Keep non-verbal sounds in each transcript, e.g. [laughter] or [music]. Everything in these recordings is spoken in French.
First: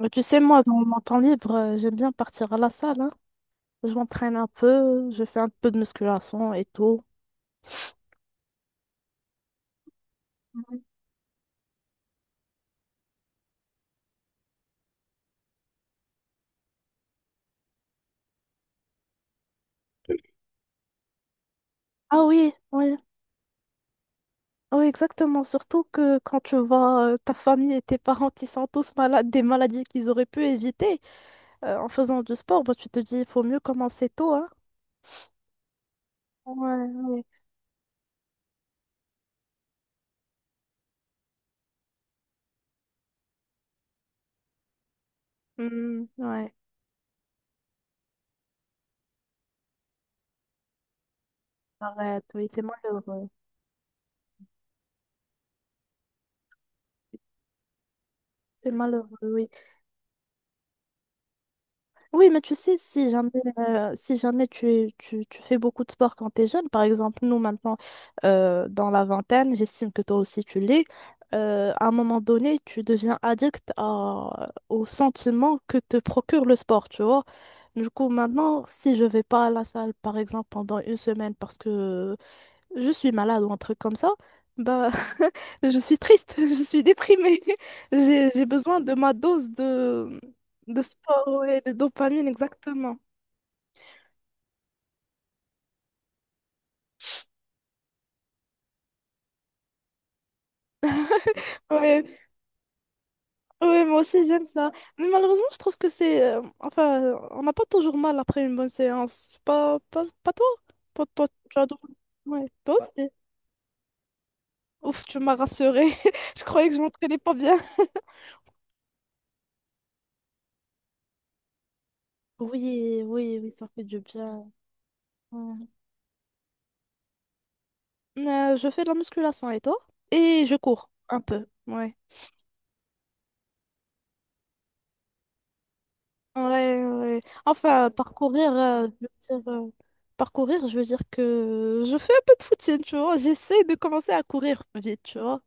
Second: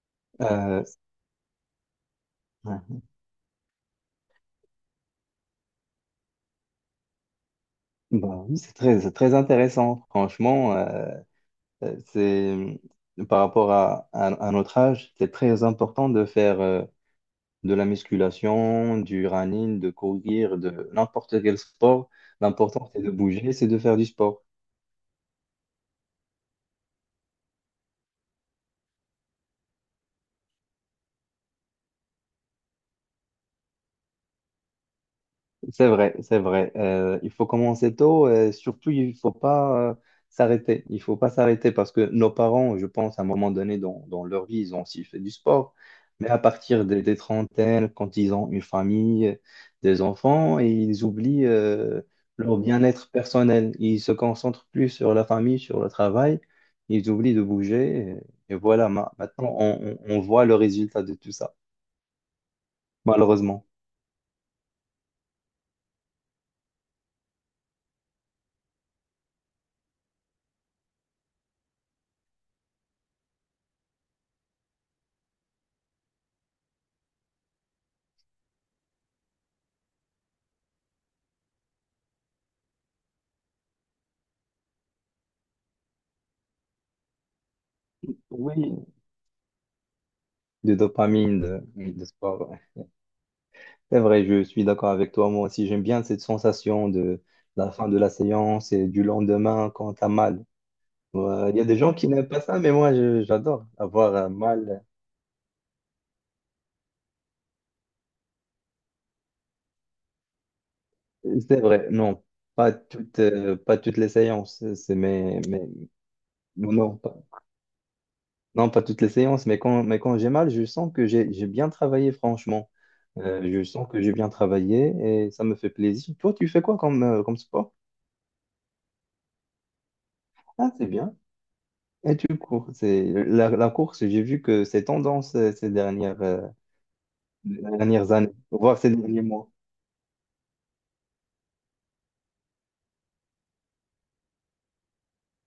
Mais tu sais, moi, dans Euh, mon temps libre, j'aime bien partir à la ouais. salle, hein. Je m'entraîne un peu, je fais un peu de musculation et tout. Bah oui, c'est très intéressant. Franchement, c'est par rapport à notre âge, c'est très important de faire de la musculation, du running, de courir, de n'importe quel sport. Ah oui, L'important, oui, c'est de bouger, c'est de faire du sport. oui, exactement. Surtout que quand tu vois ta famille et tes parents qui sont tous malades, des maladies qu'ils auraient pu éviter en faisant du sport, bah, tu te dis, il faut mieux commencer tôt, hein. C'est vrai. Ouais, Euh, ouais. il faut commencer tôt et surtout, il faut pas s'arrêter. Il faut pas s'arrêter parce que nos parents, je pense, à un moment donné dans leur vie, ils ont aussi fait du sport. Hmm, Mais à ouais. partir des trentaines, quand ils ont une famille, des enfants, et ils oublient Arrête, oui, leur c'est bien-être malheureux. personnel. Ils se concentrent plus sur la famille, sur le travail. Ils oublient de bouger. Et C'est voilà, malheureux, oui. maintenant, on voit le résultat de tout ça, Oui, mais tu sais, si jamais, [laughs] malheureusement. Si jamais tu fais beaucoup de sport quand tu es jeune, par exemple, nous maintenant, dans la vingtaine, j'estime que toi aussi tu l'es, à un moment donné, tu deviens addict au sentiment que te procure le sport, tu vois. Du coup, maintenant, si je vais pas à la salle, par exemple, pendant une semaine parce que je suis malade ou un truc comme ça, bah, [laughs] je suis triste, [laughs] je suis déprimée. [laughs] J'ai besoin Oui, de ma dose de, de de sport, dopamine, ouais, de de dopamine, sport. exactement. C'est vrai, je suis d'accord avec toi. Moi aussi, j'aime bien cette sensation de la fin de la séance et du lendemain quand t'as mal. Ouais, il y a des gens Ouais, qui n'aiment pas ça, mais moi, j'adore ouais, moi avoir aussi j'aime ça. mal. Mais malheureusement, je trouve que c'est. Enfin, on n'a pas toujours mal après une bonne séance. C'est pas, pas, pas toi? Toi, tu C'est as. vrai, Toujours- non, Ouais, toi aussi. Pas toutes les séances. C'est Ouf, tu m'as mais rassurée. [laughs] Je croyais que je non, pas, m'entraînais pas bien. non, pas toutes les séances, mais quand j'ai mal, je sens que j'ai bien travaillé, franchement. Oui, oui, Euh, oui, je ça fait sens du que j'ai bien bien. travaillé et ça me Ouais. fait plaisir. Toi, tu fais quoi comme, comme sport? Je fais de la musculation et toi? Et je Ah, c'est cours bien. un peu. Ouais. Et tu cours, c'est la course, j'ai vu que c'est tendance Ouais, ouais. Enfin, dernières années, voire ces derniers mois. Parcourir, je veux dire que je fais un peu de footing, tu vois. J'essaie de commencer à courir vite, tu vois.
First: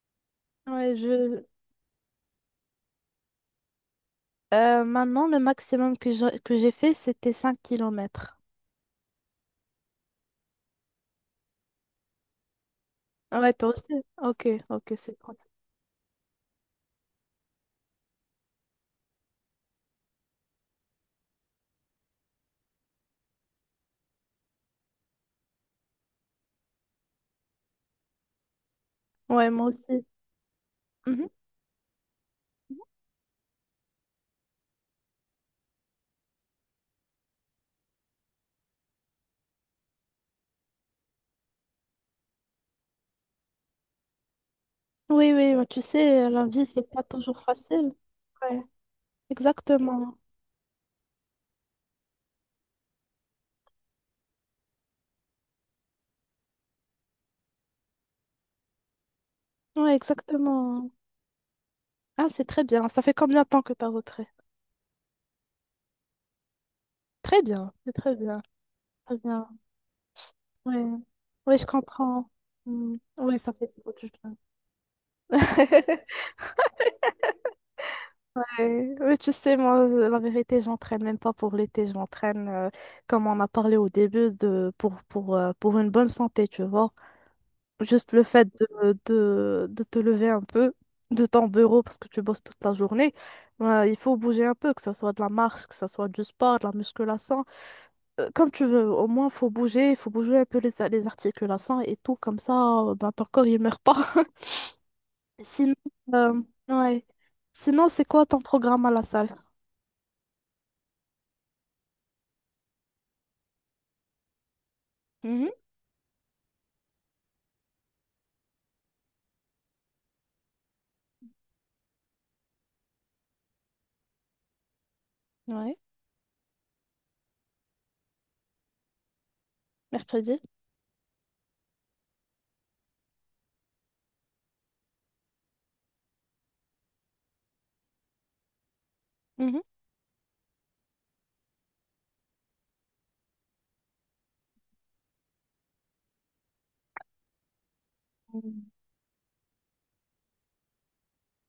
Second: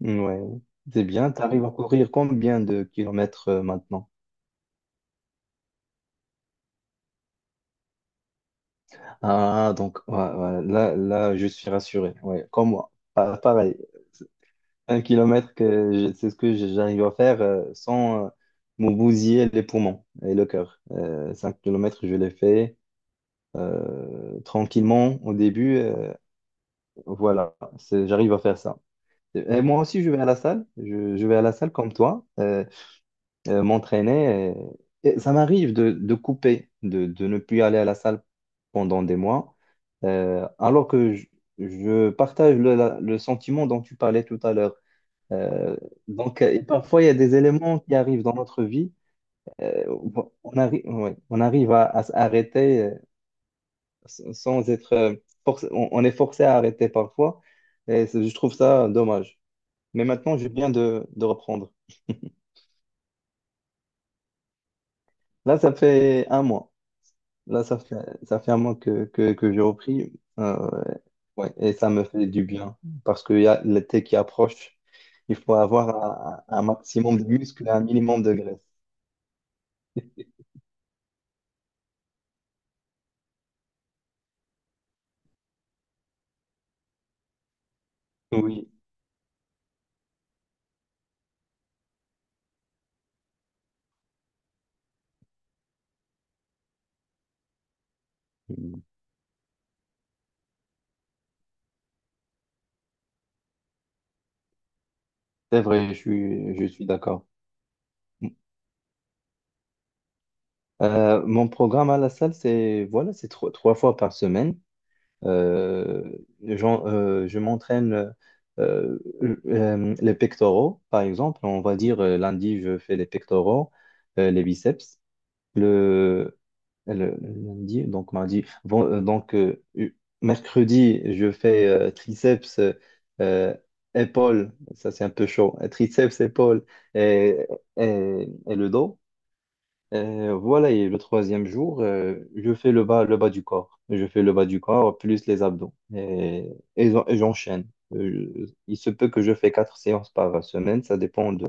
Ouais, Ouais, c'est bien, tu je... arrives à courir combien de kilomètres maintenant? Maintenant, le maximum que j'ai fait, c'était 5 kilomètres. Ah, donc ouais, ouais, là, je suis rassuré, ouais, comme moi. Ah ouais, toi Pareil, aussi? Ok, ok, un c'est cool. kilomètre, c'est ce que j'arrive à faire sans me bousiller les poumons et le cœur. 5 kilomètres, je l'ai fait tranquillement au début, voilà, j'arrive à faire ça. Ouais, Et moi moi aussi, aussi. je vais à la salle. Je Mhm. vais à la salle comme toi, m'entraîner. Et ça m'arrive de couper, de ne plus aller à la salle pendant des mois, alors que je partage le sentiment dont tu parlais tout à l'heure. Oui, oui, bah, Euh, tu sais, donc, la euh, et vie, c'est pas parfois, il y a des toujours éléments facile. qui arrivent dans Ouais, notre vie. euh, exactement. on arrive, ouais, on arrive à s'arrêter sans être... on est forcé à arrêter parfois. Je trouve ça dommage. Ouais, Mais maintenant, je viens exactement. De reprendre. Ah, c'est très bien. Ça fait combien de temps que t'as repris? Là, ça fait un mois. Très Là, bien, ça c'est fait, très ça bien. fait un mois que, Très que, bien. que j'ai repris. Oui, Euh, ouais, oui, je et ça me fait comprends. du bien Mm. parce Oui, qu'il y ça a fait beaucoup l'été du qui bien. approche. Il faut avoir [laughs] un maximum de muscles et un minimum de graisse. Ouais. Oui, tu sais, moi, la vérité, j'entraîne même pas pour l'été, j'entraîne, comme on a parlé au début, pour une bonne santé, tu vois. Juste le fait Oui, de te lever un peu de ton bureau parce que tu bosses toute la journée, ouais, il faut bouger un peu, que ce soit de la marche, que ce soit du sport, de la musculation. Comme tu veux, au moins, faut bouger, il faut bouger un peu les, les articulations et tout, comme ça, ben, ton corps, il meurt pas. [laughs] c'est Sinon, vrai, euh, je suis ouais. d'accord. Sinon, c'est quoi ton programme à la salle? Mon programme à la salle, c'est voilà, c'est trois fois par semaine. Mhm, Euh, je m'entraîne euh, les pectoraux, par exemple. On va dire lundi, je fais les pectoraux, les biceps. ouais, Le, Lundi, donc mardi, bon, mercredi. mercredi, je fais triceps, euh, épaules. Ça, c'est un peu chaud. Triceps, épaules et, et le dos. Mhm. Voilà, et le troisième jour, je fais le bas du corps. Je fais le bas du corps plus les abdos. Et j'enchaîne. Euh, je- Mm, il se peut que je fais quatre séances par semaine, ça dépend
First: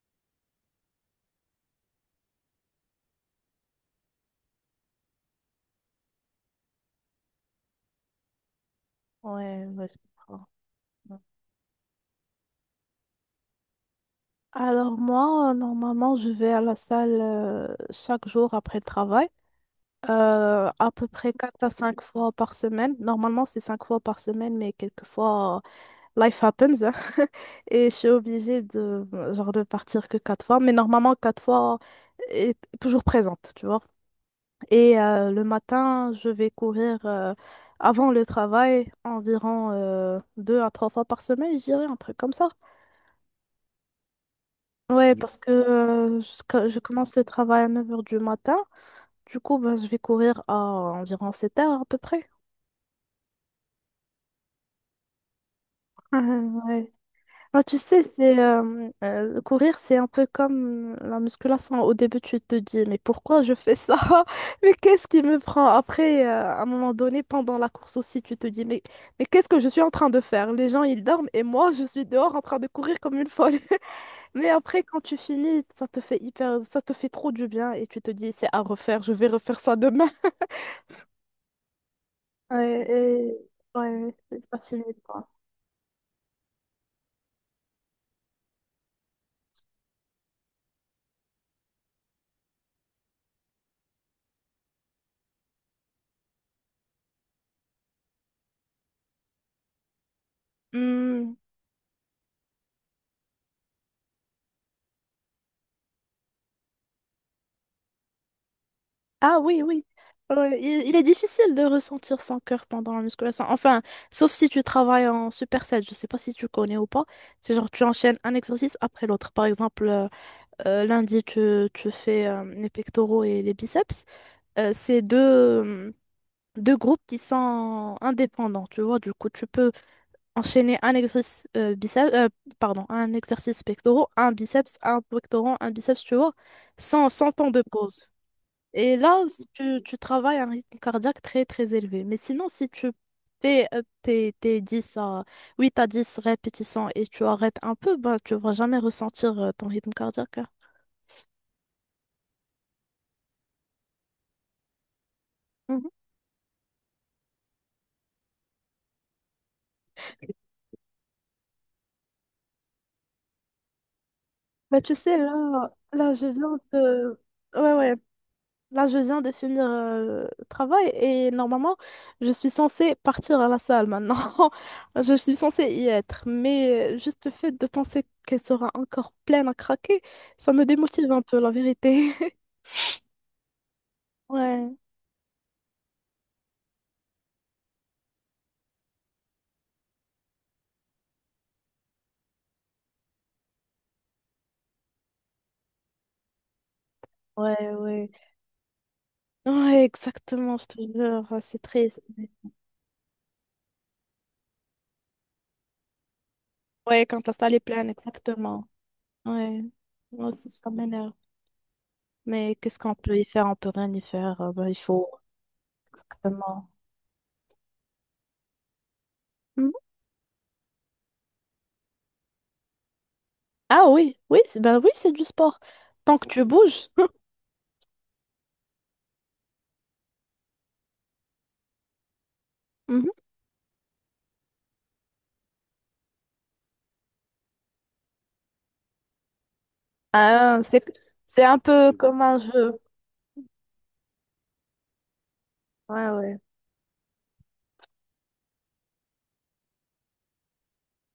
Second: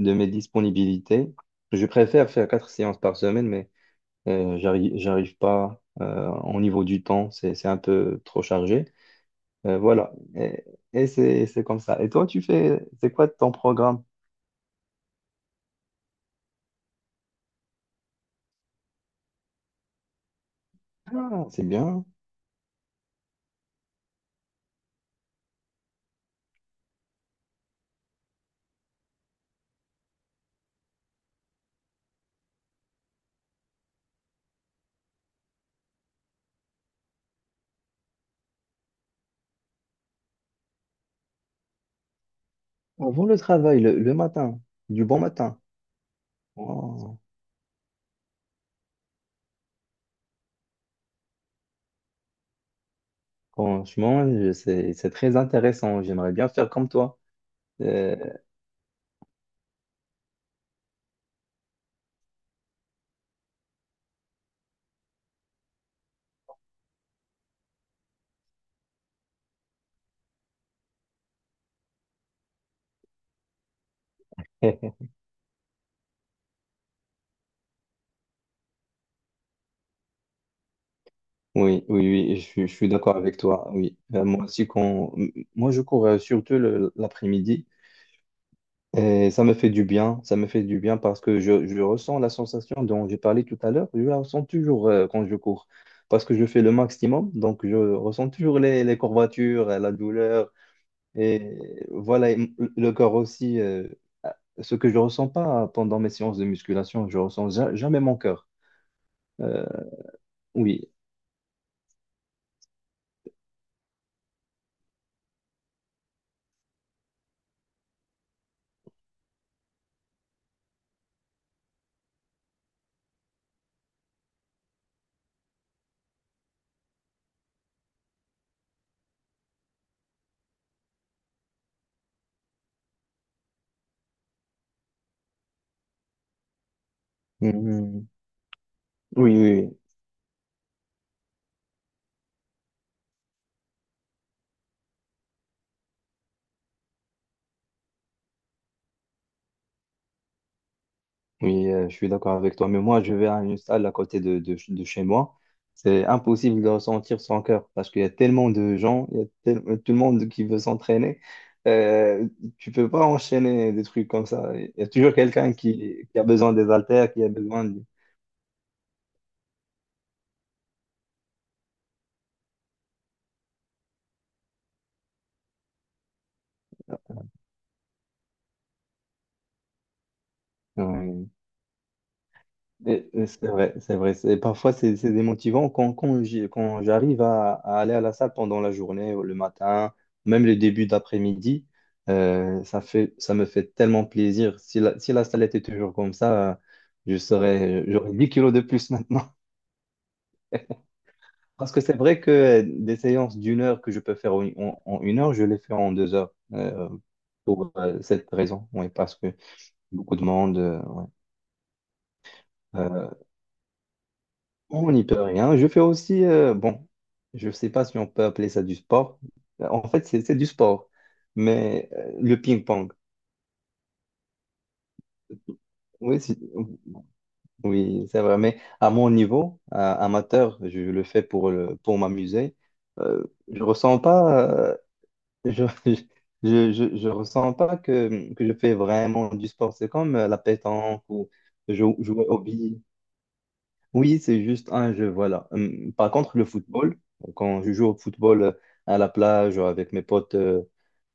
de mes disponibilités. Je préfère faire quatre séances par semaine, mais j'arrive pas au niveau du temps, c'est un peu trop chargé. ouais, ouais, je Voilà, comprends. et Ouais. C'est comme ça. Et toi, tu fais, c'est quoi ton programme? Alors moi, normalement, je vais à la salle chaque jour après le travail, à peu près Ah, 4 c'est à 5 bien. fois par semaine. Normalement, c'est 5 fois par semaine, mais quelquefois, life happens, hein. [laughs] Et je suis obligée de genre de partir que 4 fois, mais normalement 4 fois est toujours présente, tu vois. Et le matin, je vais courir avant le travail environ 2 à 3 fois par semaine, je dirais un truc comme ça. Avant le travail, le matin, du Ouais, bon parce que matin. Je commence Oh. le travail à 9 heures du matin, du coup ben, je vais courir à environ 7 heures à peu près. Franchement, c'est très intéressant. [laughs] J'aimerais bien faire comme Ouais. toi. Ah, tu sais, Euh, c'est courir, c'est un peu comme la musculation. Au début, tu te dis, mais pourquoi je fais ça? [laughs] Mais qu'est-ce qui me prend? Après, à un moment donné, pendant la course aussi, tu te dis, mais qu'est-ce que je suis en train de faire? Les gens, ils dorment et moi, je suis dehors en train de courir comme une folle. [laughs] Mais après, quand [laughs] tu finis, ça te fait hyper, ça te fait trop du bien et tu te dis, c'est à refaire, je vais refaire ça demain. oui, oui, oui, je Ouais, suis d'accord avec toi. Oui, ouais, moi c'est pas aussi, fini, quoi. Moi je cours l'après-midi et ça me fait du bien. Ça me fait du bien parce que je ressens la sensation dont j'ai parlé tout à l'heure. Je la ressens toujours quand je cours parce que je fais le maximum. Donc, je ressens toujours les courbatures, la douleur. Et voilà, le corps aussi, ce que je ressens pas pendant mes séances de musculation, je ressens jamais mon cœur. Ah oui, Euh, oui. Ouais, il, oui. il est difficile de ressentir son cœur pendant la musculation. Enfin, sauf si tu travailles en superset. Je sais pas si tu connais ou pas. C'est genre tu enchaînes un exercice après l'autre. Par exemple, lundi, tu fais les pectoraux et les biceps. C'est euh, deux groupes qui sont indépendants, tu vois. Du coup, tu peux enchaîner un exercice un exercice pectoraux, un biceps, un pectoraux, un biceps, tu vois, sans temps de pause. Mhm. Et là, Oui, s- oui, oui. tu, tu travailles à un rythme cardiaque très très élevé. Mais sinon, si tu fais tes 10 à 8 à 10 répétitions et tu arrêtes un peu, bah, tu vas jamais ressentir ton rythme cardiaque, hein. Oui, je suis d'accord avec toi. Mais moi, je vais à une salle à côté de chez moi. Mhm. C'est impossible de ressentir son cœur parce qu'il y a tellement de gens, il y a tel- tout le monde qui veut s'entraîner. Euh, tu peux pas enchaîner des trucs comme ça. Il Bah, y a tu toujours sais, là, quelqu'un là, qui a je besoin viens des haltères, de... qui a besoin Ouais, de... ouais. Là, je viens de finir le travail et normalement, je suis censée partir à la salle maintenant. [laughs] Je suis censée y être. Mais juste le fait de penser qu'elle sera encore pleine à craquer, ça me démotive un Ouais. peu, la vérité. Et c'est vrai, c'est vrai. Parfois, Ouais, c'est démotivant quand j'arrive à aller à la salle pendant la journée, le matin, même le début d'après-midi. Ça fait, ça me fait tellement plaisir. Si la salle était toujours comme ça, ouais, ouais. j'aurais 10 kilos de plus maintenant. [laughs] Ouais, exactement, je te jure, ouais, c'est Parce que c'est triste. vrai que des séances d'une heure que je peux faire en une heure, je les fais en 2 heures. euh, Ouais, quand la salle est pour pleine, cette exactement. raison. Oui, parce que Ouais, beaucoup de moi aussi, monde. ça m'énerve. Mais qu'est-ce qu'on euh, peut y faire? On peut rien y faire. Ben, il Oh, on n'y faut, peut rien. Je fais aussi, exactement. bon, je ne sais pas si on peut appeler ça du sport. Mhm. En fait, c'est du sport, mais le ping-pong. Ah oui, oui, ben oui, c'est du sport. Tant Oui, que tu bouges. [laughs] oui, c'est vrai. Mais à mon niveau, amateur, je le fais pour le, pour m'amuser. Mhm. Je ressens pas, je, [laughs] je ressens pas que, que je fais vraiment du sport. C'est comme la Ah, c'est, pétanque ou c'est un peu comme jouer un au jeu. billes. Oui, c'est juste un jeu, voilà. Ouais, par ouais. contre, le football, quand je joue au football à la plage ou avec mes potes euh,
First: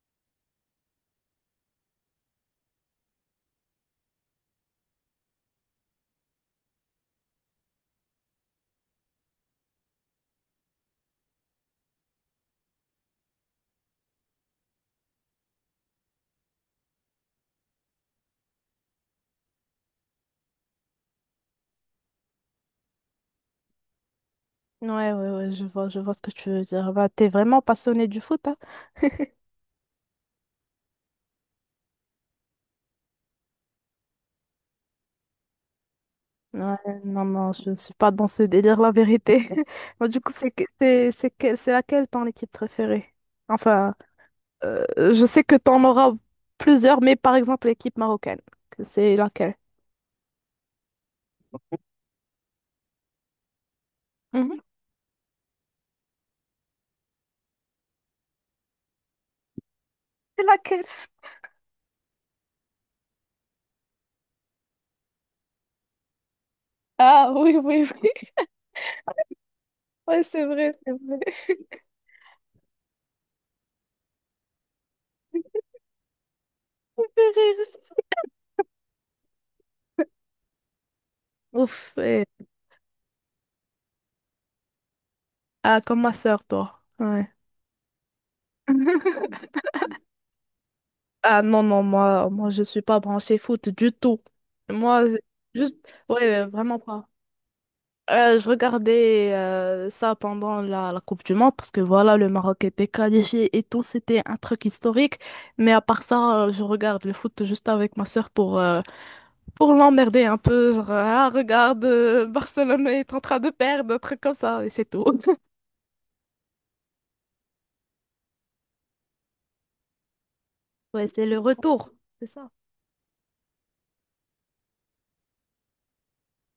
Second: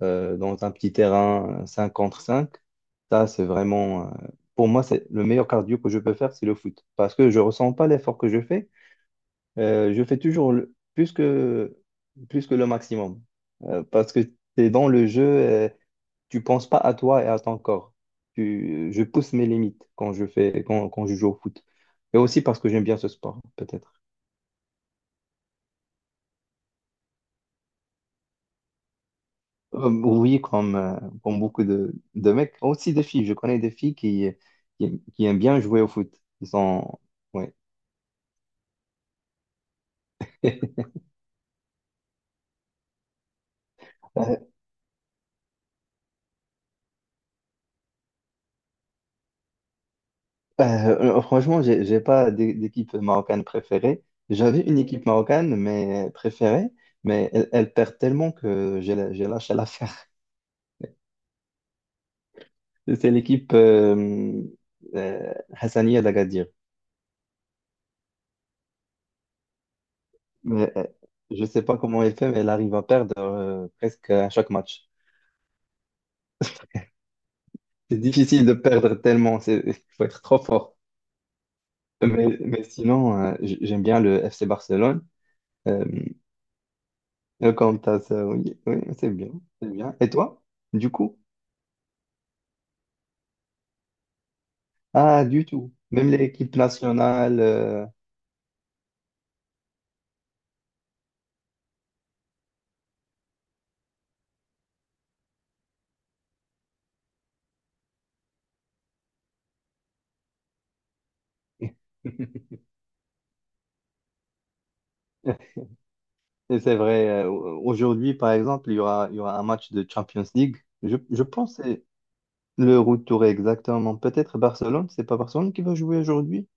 euh, dans un petit terrain 5 contre 5, ça, c'est vraiment, pour moi, c'est le meilleur cardio que je peux faire, c'est le foot. Parce que je ressens pas l'effort que je fais. Je fais toujours plus que le maximum. Parce que tu es dans le jeu, tu penses pas à toi et à ton corps. Je pousse mes limites quand je fais, quand je joue au foot. Et aussi parce que j'aime bien ce sport, peut-être. Ouais, ouais, ouais, je vois ce que tu veux dire. Bah, t'es vraiment passionné du foot, hein? Oui, comme, comme beaucoup de mecs, aussi des filles. Je connais des filles qui aiment bien jouer au foot. Ils Ouais, sont, non, non, ouais. je ne suis pas dans ce délire, la vérité. [laughs] Moi, du coup, [laughs] c'est laquelle ton équipe préférée? Enfin, euh, je sais que t'en auras plusieurs, mais par exemple, l'équipe marocaine, que c'est laquelle? Franchement, j'ai pas d'équipe marocaine préférée. Mhm. J'avais une équipe marocaine mais préférée, mais elle perd tellement que j'ai lâché l'affaire. C'est laquelle? C'est l'équipe Hassania d'Agadir. Ah, oui, oui, oui. [laughs] Ouais, c'est Mais vrai, c'est vrai. je ne [laughs] sais pas comment elle fait, mais elle arrive à perdre presque à chaque match. [laughs] Ça fait rire. C'est difficile de perdre tellement, il faut être trop fort. Ouf, ouais. Mais sinon, j'aime bien le FC Barcelone. Ah, Euh, comme ma sœur, toi. Ouais. le Camtas, quant à ça, oui, oui, c'est bien, [laughs] c'est bien. Et toi, du coup? Ah, non, non, moi, je suis pas branchée foot du tout. Moi, Ah, du tout. juste, Même ouais, l'équipe vraiment pas. nationale. Euh, Je regardais ça pendant la Coupe du Monde parce que voilà, le Maroc était qualifié et tout, c'était un truc historique. Mais à part ça, je regarde le foot juste avec ma sœur pour l'emmerder un peu. Genre, ah, regarde, [laughs] Barcelone est en train de perdre, un truc comme ça, et c'est tout. [laughs] et c'est vrai. Aujourd'hui, par exemple, il y aura un match de Champions League. Je, Ouais, je c'est le pense, que retour, c'est ça. le retour est exactement. Peut-être Barcelone, c'est pas Barcelone qui va jouer aujourd'hui?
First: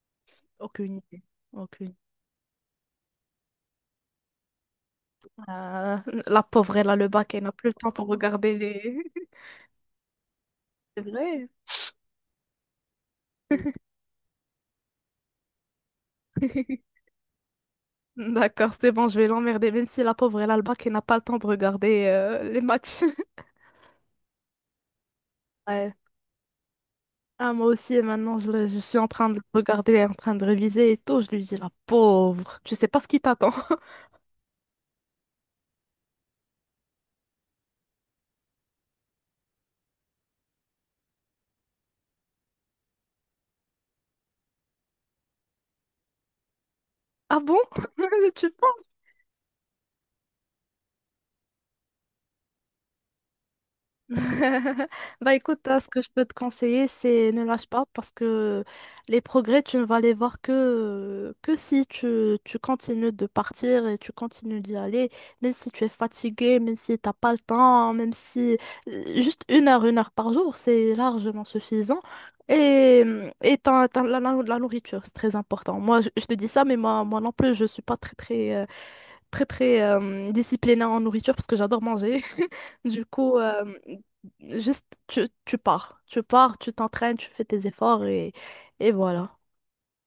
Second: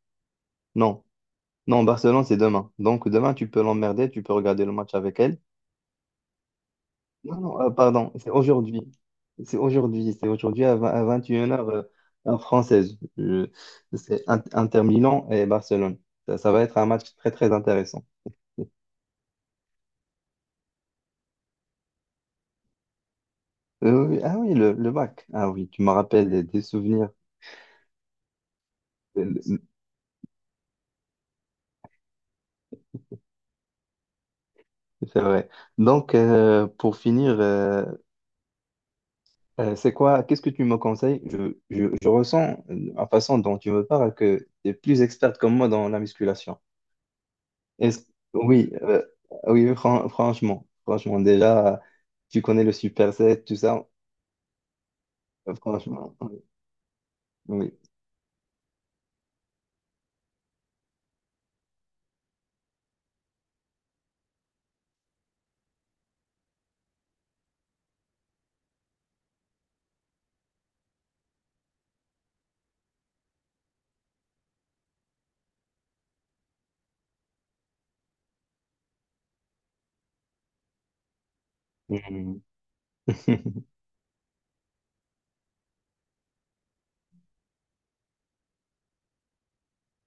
Aucune Non. idée. Non, Aucune. Barcelone, c'est demain. Donc demain, tu peux l'emmerder, tu peux regarder le match avec elle. Euh, la pauvre, elle a le bac, Non, elle n'a non, plus le temps pour pardon, c'est regarder aujourd'hui. les. [laughs] C'est aujourd'hui à 20 C'est à vrai. 21 heures heure française. C'est Inter Milan et Barcelone. Ça va être un [laughs] match très très intéressant. D'accord, c'est bon, je vais l'emmerder, même si la pauvre elle a le bac et n'a pas le temps de regarder les matchs. [laughs] Oui, oui. Ah oui, le bac. Ah oui, tu me Ouais. rappelles des souvenirs. Ah, moi aussi, maintenant, je suis en C'est train de le regarder, en train de réviser et tout. Je lui dis, la pauvre, tu sais pas ce qui t'attend. [laughs] c'est vrai. Donc, pour finir, c'est quoi, qu'est-ce que tu me conseilles? Je ressens, la façon dont tu me parles, que tu es plus experte que moi dans la musculation. Ah bon? [laughs] Est-ce- Tu oui oui, franchement, franchement, déjà, tu connais le superset, tout ça. [laughs] Bah écoute, hein, ce que je Franchement, peux te oui. conseiller, c'est ne lâche Oui. pas parce que les progrès, tu ne vas les voir que si tu continues de partir et tu continues d'y aller, même si tu es fatigué, même si t'as pas le temps, même si juste une heure par jour, c'est largement suffisant. Et, t'as la, la nourriture, c'est très important. Moi, je te dis ça, mais moi non plus, je suis pas très, très très très disciplinée en nourriture parce que j'adore manger. Mhm. [laughs] Du coup, [laughs] juste tu pars, tu pars, tu t'entraînes, tu fais tes efforts et voilà.